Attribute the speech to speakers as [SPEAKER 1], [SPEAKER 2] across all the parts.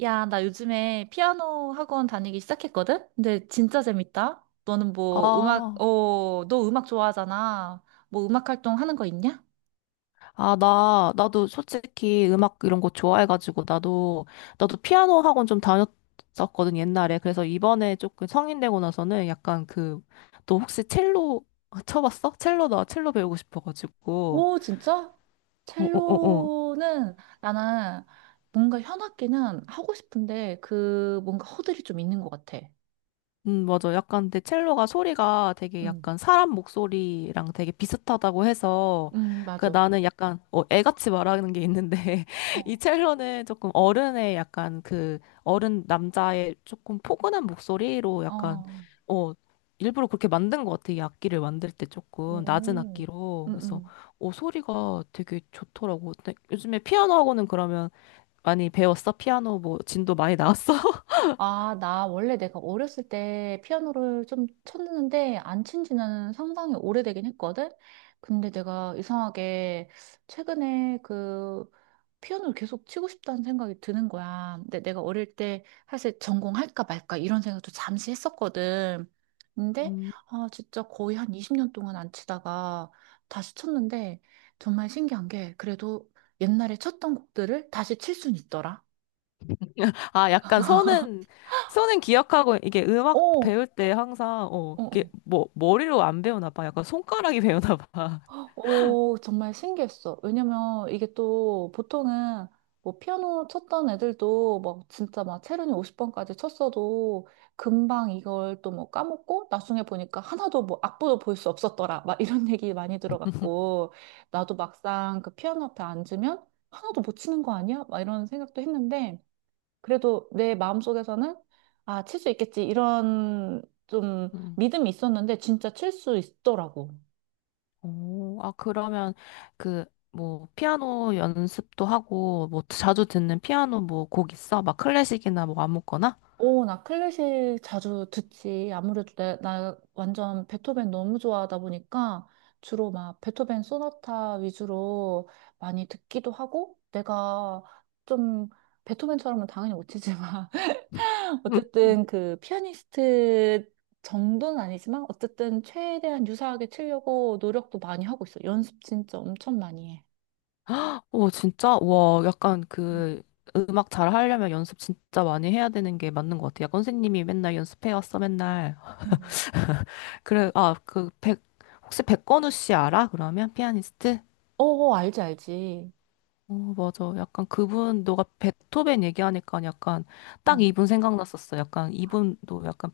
[SPEAKER 1] 야, 나 요즘에 피아노 학원 다니기 시작했거든? 근데 진짜 재밌다. 너는 뭐 음악,
[SPEAKER 2] 아,
[SPEAKER 1] 너 음악 좋아하잖아. 뭐 음악 활동 하는 거 있냐?
[SPEAKER 2] 아, 나도 솔직히 음악 이런 거 좋아해가지고, 나도 피아노 학원 좀 다녔었거든, 옛날에. 그래서 이번에 조금 성인 되고 나서는 약간 그, 너 혹시 첼로 쳐봤어? 첼로, 나 첼로 배우고 싶어가지고.
[SPEAKER 1] 오, 진짜?
[SPEAKER 2] 어, 어, 어, 어.
[SPEAKER 1] 첼로는 나는 뭔가 현악기는 하고 싶은데 그 뭔가 허들이 좀 있는 것 같아.
[SPEAKER 2] 맞아. 약간 근데 첼로가 소리가 되게
[SPEAKER 1] 응,
[SPEAKER 2] 약간 사람 목소리랑 되게 비슷하다고 해서
[SPEAKER 1] 응,
[SPEAKER 2] 그
[SPEAKER 1] 맞아.
[SPEAKER 2] 나는 약간 애같이 말하는 게 있는데 이
[SPEAKER 1] 어,
[SPEAKER 2] 첼로는 조금 어른의 약간 그 어른 남자의 조금 포근한 목소리로 약간
[SPEAKER 1] 어,
[SPEAKER 2] 어 일부러 그렇게 만든 것 같아. 이 악기를 만들 때 조금 낮은
[SPEAKER 1] 오,
[SPEAKER 2] 악기로.
[SPEAKER 1] 응,
[SPEAKER 2] 그래서
[SPEAKER 1] 응.
[SPEAKER 2] 소리가 되게 좋더라고. 근데 요즘에 피아노 하고는 그러면 많이 배웠어? 피아노 뭐 진도 많이 나왔어?
[SPEAKER 1] 아, 나 원래 내가 어렸을 때 피아노를 좀 쳤는데 안 친 지는 상당히 오래되긴 했거든? 근데 내가 이상하게 최근에 그 피아노를 계속 치고 싶다는 생각이 드는 거야. 근데 내가 어릴 때 사실 전공할까 말까 이런 생각도 잠시 했었거든. 근데
[SPEAKER 2] 음.
[SPEAKER 1] 아, 진짜 거의 한 20년 동안 안 치다가 다시 쳤는데 정말 신기한 게 그래도 옛날에 쳤던 곡들을 다시 칠 순 있더라.
[SPEAKER 2] 아, 약간 손은, 기억하고, 이게
[SPEAKER 1] 어,
[SPEAKER 2] 음악
[SPEAKER 1] 어.
[SPEAKER 2] 배울 때 항상, 이게
[SPEAKER 1] 어.
[SPEAKER 2] 뭐, 머리로 안 배우나 봐. 약간 손가락이 배우나 봐.
[SPEAKER 1] 오, 정말 신기했어. 왜냐면 이게 또 보통은 뭐 피아노 쳤던 애들도 막 진짜 막 체르니 50번까지 쳤어도 금방 이걸 또 뭐 까먹고 나중에 보니까 하나도 뭐 악보도 볼 수 없었더라. 막 이런 얘기 많이 들어갔고 나도 막상 그 피아노 앞에 앉으면 하나도 못 치는 거 아니야? 막 이런 생각도 했는데 그래도 내 마음속에서는 아, 칠 수 있겠지. 이런 좀
[SPEAKER 2] 음.
[SPEAKER 1] 믿음이 있었는데 진짜 칠 수 있더라고.
[SPEAKER 2] 오, 아, 그러면 그, 뭐, 피아노 연습도 하고, 뭐, 자주 듣는 피아노 뭐 곡 있어? 막 클래식이나 뭐 아무거나?
[SPEAKER 1] 오, 나 클래식 자주 듣지. 아무래도 내, 나 완전 베토벤 너무 좋아하다 보니까 주로 막 베토벤 소나타 위주로 많이 듣기도 하고 내가 좀 베토벤처럼은 당연히 못 치지만
[SPEAKER 2] 음.
[SPEAKER 1] 어쨌든 그 피아니스트 정도는 아니지만 어쨌든 최대한 유사하게 치려고 노력도 많이 하고 있어. 연습 진짜 엄청 많이 해.
[SPEAKER 2] 오, 진짜? 와, 약간
[SPEAKER 1] 음.
[SPEAKER 2] 그, 음악 잘 하려면 연습 진짜 많이 해야 되는 게 맞는 것 같아. 약간 선생님이 맨날 연습해 왔어, 맨날.
[SPEAKER 1] 음.
[SPEAKER 2] 그래, 아, 그, 혹시 백건우 씨 알아? 그러면? 피아니스트?
[SPEAKER 1] 어, 알지, 알지.
[SPEAKER 2] 어, 맞아. 약간 그분, 너가 베토벤 얘기하니까 약간 딱
[SPEAKER 1] 어.
[SPEAKER 2] 이분 생각났었어. 약간 이분도 약간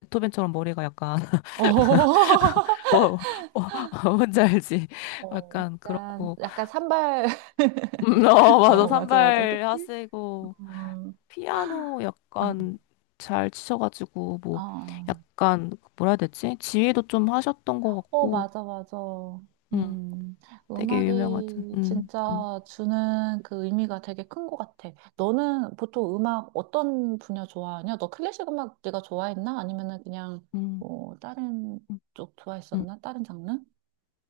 [SPEAKER 2] 베토벤처럼 머리가 약간,
[SPEAKER 1] 어.
[SPEAKER 2] 뭐, 뭐, 뭔지 알지?
[SPEAKER 1] 어,
[SPEAKER 2] 약간
[SPEAKER 1] 약간,
[SPEAKER 2] 그렇고.
[SPEAKER 1] 약간 산발.
[SPEAKER 2] 어, 맞아.
[SPEAKER 1] 어, 맞아, 맞아.
[SPEAKER 2] 산발
[SPEAKER 1] 그치?
[SPEAKER 2] 하시고,
[SPEAKER 1] 음,
[SPEAKER 2] 피아노
[SPEAKER 1] 어,
[SPEAKER 2] 약간 잘 치셔가지고, 뭐,
[SPEAKER 1] 어,
[SPEAKER 2] 약간, 뭐라 해야 되지? 지휘도 좀 하셨던 것
[SPEAKER 1] 어,
[SPEAKER 2] 같고,
[SPEAKER 1] 맞아, 맞아.
[SPEAKER 2] 음,
[SPEAKER 1] 음,
[SPEAKER 2] 되게 유명하죠.
[SPEAKER 1] 음악이 진짜 주는 그 의미가 되게 큰 것 같아. 너는 보통 음악 어떤 분야 좋아하냐? 너 클래식 음악 네가 좋아했나? 아니면은 그냥
[SPEAKER 2] 음,
[SPEAKER 1] 뭐 다른
[SPEAKER 2] 음.
[SPEAKER 1] 쪽
[SPEAKER 2] 음.
[SPEAKER 1] 좋아했었나? 다른 장르?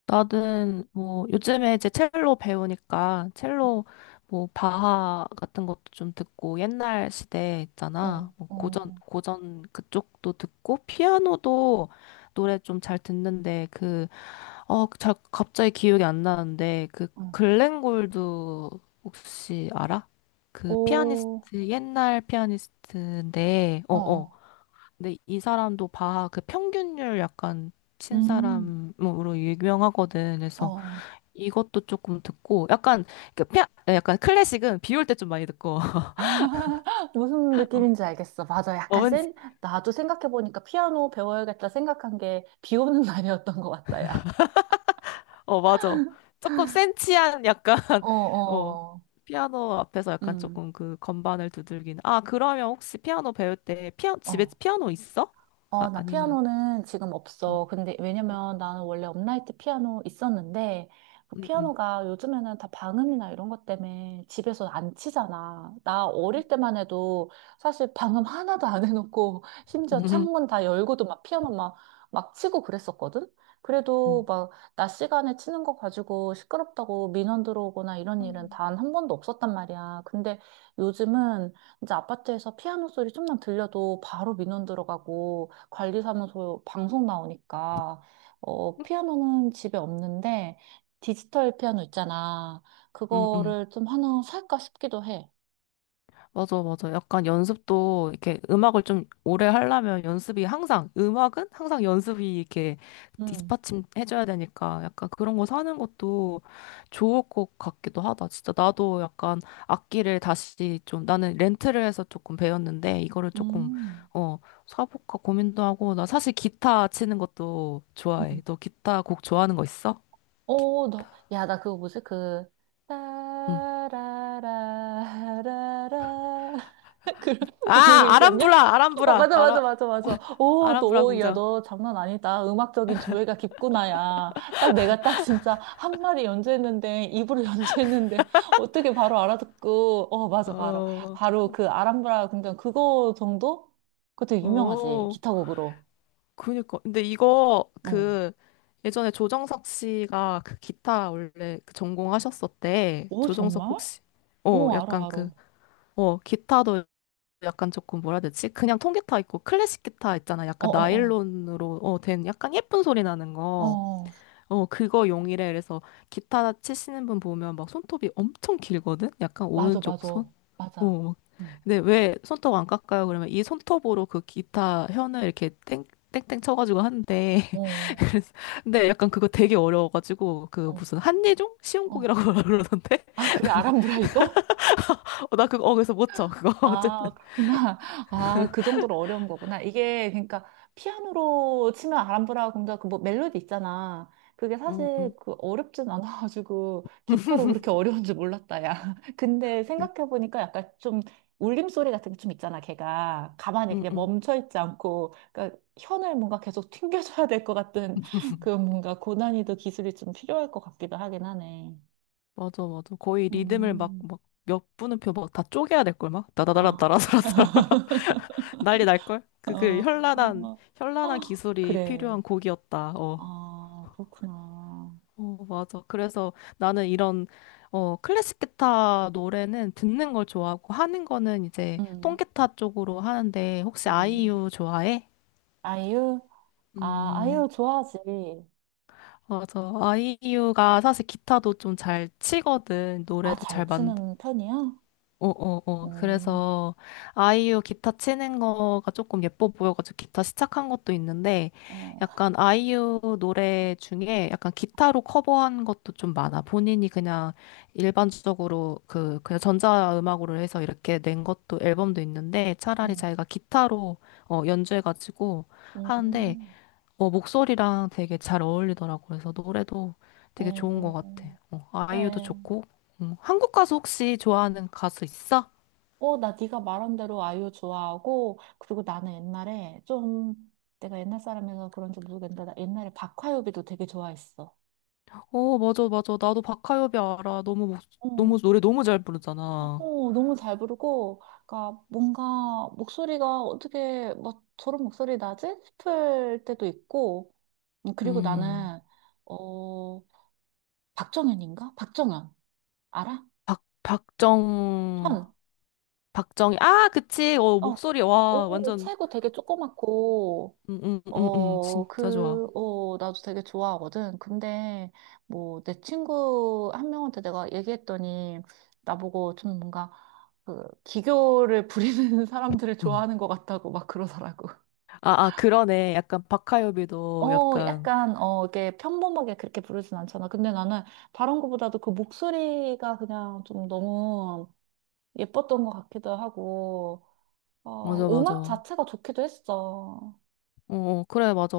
[SPEAKER 2] 나는 뭐 요즘에 이제 첼로 배우니까 첼로 뭐 바하 같은 것도 좀 듣고 옛날 시대
[SPEAKER 1] 어,
[SPEAKER 2] 있잖아. 뭐 고전
[SPEAKER 1] 어,
[SPEAKER 2] 고전 그쪽도 듣고 피아노도 노래 좀 잘 듣는데 그어잘 갑자기 기억이 안 나는데 그
[SPEAKER 1] 어,
[SPEAKER 2] 글렌 골드 혹시 알아? 그
[SPEAKER 1] 오,
[SPEAKER 2] 피아니스트 옛날 피아니스트인데
[SPEAKER 1] 어,
[SPEAKER 2] 어어
[SPEAKER 1] 어,
[SPEAKER 2] 근데 이 사람도 바하 그 평균율 약간 친
[SPEAKER 1] 음,
[SPEAKER 2] 사람으로 유명하거든.
[SPEAKER 1] 어.
[SPEAKER 2] 그래서
[SPEAKER 1] 어.
[SPEAKER 2] 이것도 조금 듣고 약간 그 피 약간 클래식은 비올 때 좀 많이 듣고
[SPEAKER 1] 무슨
[SPEAKER 2] 어,
[SPEAKER 1] 느낌인지 알겠어. 맞아.
[SPEAKER 2] 어,
[SPEAKER 1] 약간
[SPEAKER 2] 왠지
[SPEAKER 1] 센, 나도 생각해보니까 피아노 배워야겠다 생각한 게 비 오는 날이었던 것 같다, 야.
[SPEAKER 2] 어 맞아 조금 센치한 약간
[SPEAKER 1] 어,
[SPEAKER 2] 어
[SPEAKER 1] 어.
[SPEAKER 2] 피아노 앞에서 약간
[SPEAKER 1] 음,
[SPEAKER 2] 조금 그 건반을 두들기는 아 그러면 혹시 피아노 배울 때 피아 집에
[SPEAKER 1] 어.
[SPEAKER 2] 피아노 있어? 아
[SPEAKER 1] 어, 나
[SPEAKER 2] 아니면
[SPEAKER 1] 피아노는 지금
[SPEAKER 2] 어
[SPEAKER 1] 없어. 근데 왜냐면 나는 원래 업라이트 피아노 있었는데 그
[SPEAKER 2] 응응
[SPEAKER 1] 피아노가 요즘에는 다 방음이나 이런 것 때문에 집에서 안 치잖아. 나 어릴 때만 해도 사실 방음 하나도 안 해놓고 심지어 창문 다 열고도 막 피아노 막, 막 치고 그랬었거든? 그래도 막 낮 시간에 치는 거 가지고 시끄럽다고 민원 들어오거나 이런 일은 단 한 번도 없었단 말이야. 근데 요즘은 이제 아파트에서 피아노 소리 좀만 들려도 바로 민원 들어가고 관리사무소 방송 나오니까 어 피아노는 집에 없는데 디지털 피아노 있잖아.
[SPEAKER 2] 응응
[SPEAKER 1] 그거를 좀 하나 살까 싶기도 해.
[SPEAKER 2] 맞아, 맞아. 약간 연습도 이렇게 음악을 좀 오래 하려면 연습이 항상, 음악은 항상 연습이 이렇게
[SPEAKER 1] 음.
[SPEAKER 2] 뒷받침해줘야 되니까 약간 그런 거 사는 것도 좋을 것 같기도 하다. 진짜 나도 약간 악기를 다시 좀 나는 렌트를 해서 조금 배웠는데 이거를 조금,
[SPEAKER 1] 음.
[SPEAKER 2] 어, 사볼까 고민도 하고 나 사실 기타 치는 것도
[SPEAKER 1] 음.
[SPEAKER 2] 좋아해. 너 기타 곡 좋아하는 거 있어? 기-
[SPEAKER 1] 오, 나, 야, 나 그거 뭐지? 그,
[SPEAKER 2] 응.
[SPEAKER 1] 따라라라라라. 그런,
[SPEAKER 2] 아,
[SPEAKER 1] 그거 있지 않냐?
[SPEAKER 2] 아람브라,
[SPEAKER 1] 어,
[SPEAKER 2] 아람브라,
[SPEAKER 1] 맞아, 맞아,
[SPEAKER 2] 아라,
[SPEAKER 1] 맞아, 맞아. 오,
[SPEAKER 2] 아람브라
[SPEAKER 1] 너, 야,
[SPEAKER 2] 공장.
[SPEAKER 1] 너 장난 아니다. 음악적인 조예가 깊구나, 야. 딱 내가 딱 진짜 한 마디 연주했는데, 입으로 연주했는데, 어떻게 바로 알아듣고, 어, 맞아, 바로.
[SPEAKER 2] 어,
[SPEAKER 1] 바로 그 아람브라 궁전 그거 정도? 그거 되게 유명하지.
[SPEAKER 2] 어.
[SPEAKER 1] 기타곡으로.
[SPEAKER 2] 그니까. 근데 이거
[SPEAKER 1] 어.
[SPEAKER 2] 그 예전에 조정석 씨가 그 기타 원래 그 전공하셨었대.
[SPEAKER 1] 오,
[SPEAKER 2] 조정석
[SPEAKER 1] 정말?
[SPEAKER 2] 혹시 어
[SPEAKER 1] 오,
[SPEAKER 2] 약간
[SPEAKER 1] 알아, 알아.
[SPEAKER 2] 그
[SPEAKER 1] 어,
[SPEAKER 2] 어 기타도 약간 조금 뭐라 해야 되지? 그냥 통기타 있고 클래식 기타 있잖아.
[SPEAKER 1] 어,
[SPEAKER 2] 약간
[SPEAKER 1] 어.
[SPEAKER 2] 나일론으로 어된 약간 예쁜 소리 나는
[SPEAKER 1] 어.
[SPEAKER 2] 거.
[SPEAKER 1] 어.
[SPEAKER 2] 어 그거 용이래. 그래서 기타 치시는 분 보면 막 손톱이 엄청 길거든. 약간
[SPEAKER 1] 맞아,
[SPEAKER 2] 오른쪽
[SPEAKER 1] 맞아,
[SPEAKER 2] 손
[SPEAKER 1] 맞아.
[SPEAKER 2] 어,
[SPEAKER 1] 음.
[SPEAKER 2] 근데 왜 손톱 안 깎아요? 그러면 이 손톱으로 그 기타 현을 이렇게 땡, 땡땡 쳐가지고 하는데.
[SPEAKER 1] 어,
[SPEAKER 2] 그래서, 근데 약간 그거 되게 어려워가지고, 그
[SPEAKER 1] 어,
[SPEAKER 2] 무슨 한예종?
[SPEAKER 1] 어.
[SPEAKER 2] 시험곡이라고 그러던데?
[SPEAKER 1] 아, 그래, 아람브라 이거?
[SPEAKER 2] 어, 나 그거, 어, 그래서 못 쳐, 그거.
[SPEAKER 1] 아,
[SPEAKER 2] 어쨌든.
[SPEAKER 1] 그렇구나. 아, 그 정도로 어려운 거구나. 이게, 그러니까, 피아노로 치면 아람브라 공작, 그뭐 멜로디 있잖아. 그게
[SPEAKER 2] 응,
[SPEAKER 1] 사실
[SPEAKER 2] 응.
[SPEAKER 1] 그 어렵진 않아가지고, 기타로 그렇게 어려운 줄 몰랐다, 야. 근데
[SPEAKER 2] 응,
[SPEAKER 1] 생각해보니까 약간 좀 울림소리 같은 게 좀 있잖아, 걔가. 가만히
[SPEAKER 2] 응,
[SPEAKER 1] 그냥
[SPEAKER 2] 응.
[SPEAKER 1] 멈춰있지 않고, 그러니까 현을 뭔가 계속 튕겨줘야 될 것 같은 그 뭔가 고난이도 기술이 좀 필요할 것 같기도 하긴 하네.
[SPEAKER 2] 맞아, 맞아. 거의 리듬을 막,
[SPEAKER 1] 음.
[SPEAKER 2] 막, 몇 분음표 막 다 쪼개야 될걸, 막. 따다다라, 따라다
[SPEAKER 1] 아,
[SPEAKER 2] 라따라 난리 날걸? 그, 현란한,
[SPEAKER 1] 어,
[SPEAKER 2] 현란한
[SPEAKER 1] 어.
[SPEAKER 2] 기술이
[SPEAKER 1] 그래.
[SPEAKER 2] 필요한 곡이었다. 어.
[SPEAKER 1] 아, 그렇구나.
[SPEAKER 2] 어, 맞아. 그래서 나는 이런, 어, 클래식 기타 노래는 듣는 걸 좋아하고 하는 거는 이제
[SPEAKER 1] 음,
[SPEAKER 2] 통기타 쪽으로 하는데 혹시
[SPEAKER 1] 음.
[SPEAKER 2] 아이유 좋아해?
[SPEAKER 1] 아이유? 아,
[SPEAKER 2] 음,
[SPEAKER 1] 아이유 좋아하지.
[SPEAKER 2] 맞아. 아이유가 사실 기타도 좀 잘 치거든.
[SPEAKER 1] 아,
[SPEAKER 2] 노래도
[SPEAKER 1] 잘
[SPEAKER 2] 잘
[SPEAKER 1] 치는 편이야?
[SPEAKER 2] 어, 어, 어.
[SPEAKER 1] 음,
[SPEAKER 2] 그래서 아이유 기타 치는 거가 조금 예뻐 보여가지고 기타 시작한 것도 있는데
[SPEAKER 1] 어,
[SPEAKER 2] 약간 아이유 노래 중에 약간 기타로 커버한 것도 좀 많아. 본인이 그냥 일반적으로 그 그냥 전자음악으로 해서 이렇게 낸 것도 앨범도 있는데 차라리
[SPEAKER 1] 어,
[SPEAKER 2] 자기가 기타로 어, 연주해가지고 하는데
[SPEAKER 1] 음,
[SPEAKER 2] 어, 목소리랑 되게 잘 어울리더라고. 그래서 노래도 되게 좋은 것
[SPEAKER 1] 어,
[SPEAKER 2] 같아. 어, 아이유도
[SPEAKER 1] 그래.
[SPEAKER 2] 좋고. 음. 한국 가수 혹시 좋아하는 가수 있어?
[SPEAKER 1] 어, 나 네가 말한 대로 아이유 좋아하고, 그리고 나는 옛날에 좀, 내가 옛날 사람이라서 그런지 모르겠는데, 나 옛날에 박화요비도 되게 좋아했어.
[SPEAKER 2] 어, 맞아, 맞아. 나도 박하엽이 알아. 너무, 목, 너무, 노래 너무 잘 부르잖아.
[SPEAKER 1] 어, 너무 잘 부르고, 그러니까 뭔가 목소리가 어떻게 막 저런 목소리 나지? 싶을 때도 있고, 그리고
[SPEAKER 2] 음,
[SPEAKER 1] 나는, 어, 박정현인가? 박정현. 알아?
[SPEAKER 2] 박, 박정,
[SPEAKER 1] 현.
[SPEAKER 2] 박정희. 아, 그치. 어,
[SPEAKER 1] 어,
[SPEAKER 2] 목소리, 와,
[SPEAKER 1] 오,
[SPEAKER 2] 완전,
[SPEAKER 1] 체구 되게 조그맣고,
[SPEAKER 2] 응, 응, 응, 응.
[SPEAKER 1] 어,
[SPEAKER 2] 진짜 좋아.
[SPEAKER 1] 그, 어, 나도 되게 좋아하거든. 근데, 뭐, 내 친구 한 명한테 내가 얘기했더니, 나보고 좀 뭔가, 그, 기교를 부리는 사람들을
[SPEAKER 2] 음.
[SPEAKER 1] 좋아하는 것 같다고 막 그러더라고.
[SPEAKER 2] 아, 아, 그러네. 약간 박하엽이도
[SPEAKER 1] 어,
[SPEAKER 2] 약간,
[SPEAKER 1] 약간, 어, 이게 평범하게 그렇게 부르진 않잖아. 근데 나는 바른것보다도 그 목소리가 그냥 좀 너무 예뻤던 것 같기도 하고, 어,
[SPEAKER 2] 맞아, 맞아.
[SPEAKER 1] 음악 자체가 좋기도 했어.
[SPEAKER 2] 어, 그래, 맞아.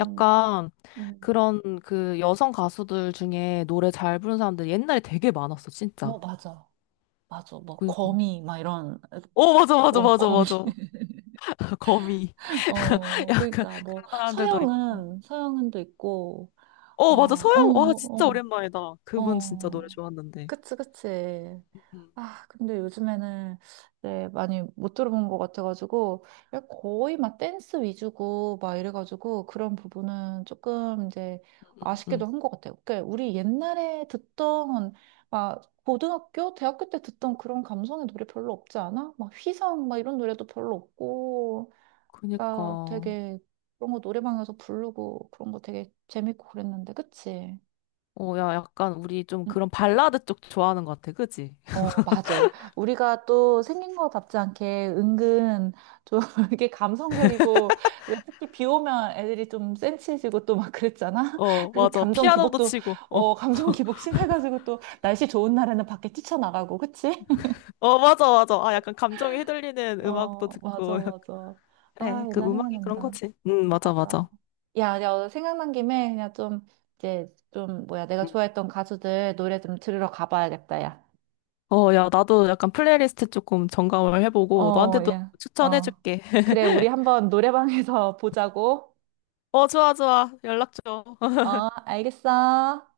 [SPEAKER 1] 음, 음.
[SPEAKER 2] 그런 그 여성 가수들 중에 노래 잘 부르는 사람들 옛날에 되게 많았어,
[SPEAKER 1] 어,
[SPEAKER 2] 진짜.
[SPEAKER 1] 맞아. 맞아. 뭐
[SPEAKER 2] 그니까.
[SPEAKER 1] 거미 막 이런
[SPEAKER 2] 어, 맞아, 맞아,
[SPEAKER 1] 어
[SPEAKER 2] 맞아,
[SPEAKER 1] 거미.
[SPEAKER 2] 맞아. 거미.
[SPEAKER 1] 어
[SPEAKER 2] 약간
[SPEAKER 1] 그러니까 뭐
[SPEAKER 2] 그런 사람들도 있고.
[SPEAKER 1] 서영은도 있고
[SPEAKER 2] 어, 맞아. 서영, 와, 진짜
[SPEAKER 1] 어어어어
[SPEAKER 2] 오랜만이다. 그분 진짜 노래 좋았는데.
[SPEAKER 1] 그치, 그치.
[SPEAKER 2] 응,
[SPEAKER 1] 아, 근데 요즘에는 이제 많이 못 들어본 것 같아가지고, 야, 거의 막 댄스 위주고, 막 이래가지고, 그런 부분은 조금 이제
[SPEAKER 2] 응, 응.
[SPEAKER 1] 아쉽기도 한 것 같아요. 그러니까 우리 옛날에 듣던, 막, 고등학교, 대학교 때 듣던 그런 감성의 노래 별로 없지 않아? 막 휘성, 막 이런 노래도 별로 없고, 아,
[SPEAKER 2] 그니까.
[SPEAKER 1] 되게 그런 거 노래방에서 부르고, 그런 거 되게 재밌고 그랬는데, 그치?
[SPEAKER 2] 어, 야, 약간 우리 좀
[SPEAKER 1] 응,
[SPEAKER 2] 그런 발라드 쪽 좋아하는 것 같아, 그지?
[SPEAKER 1] 어, 맞아. 우리가 또 생긴 거답지 않게 은근 좀 이렇게 감성적이고 특히 비 오면 애들이 좀 센치해지고 또 막 그랬잖아.
[SPEAKER 2] 어,
[SPEAKER 1] 그
[SPEAKER 2] 맞아.
[SPEAKER 1] 감정
[SPEAKER 2] 피아노도
[SPEAKER 1] 기복도
[SPEAKER 2] 치고. 어,
[SPEAKER 1] 어, 감정 기복 심해가지고 또 날씨 좋은 날에는 밖에 뛰쳐나가고, 그치?
[SPEAKER 2] 어, 맞아, 맞아. 아, 약간 감정이 휘둘리는 음악도
[SPEAKER 1] 어, 맞아,
[SPEAKER 2] 듣고.
[SPEAKER 1] 맞아.
[SPEAKER 2] 그래,
[SPEAKER 1] 아,
[SPEAKER 2] 그
[SPEAKER 1] 옛날
[SPEAKER 2] 음악이 그런
[SPEAKER 1] 생각난다.
[SPEAKER 2] 거지. 응, 맞아,
[SPEAKER 1] 맞아.
[SPEAKER 2] 맞아.
[SPEAKER 1] 야, 야, 생각난 김에 그냥 좀 이제 좀 뭐야 내가
[SPEAKER 2] 음.
[SPEAKER 1] 좋아했던 가수들 노래 좀 들으러 가봐야겠다, 야.
[SPEAKER 2] 어, 야, 나도 약간 플레이리스트 조금 점검을 해보고
[SPEAKER 1] 어,
[SPEAKER 2] 너한테도
[SPEAKER 1] 예. 어.
[SPEAKER 2] 추천해줄게.
[SPEAKER 1] 그래, 우리 한번 노래방에서 보자고.
[SPEAKER 2] 어, 좋아, 좋아. 연락 줘.
[SPEAKER 1] 어, 알겠어.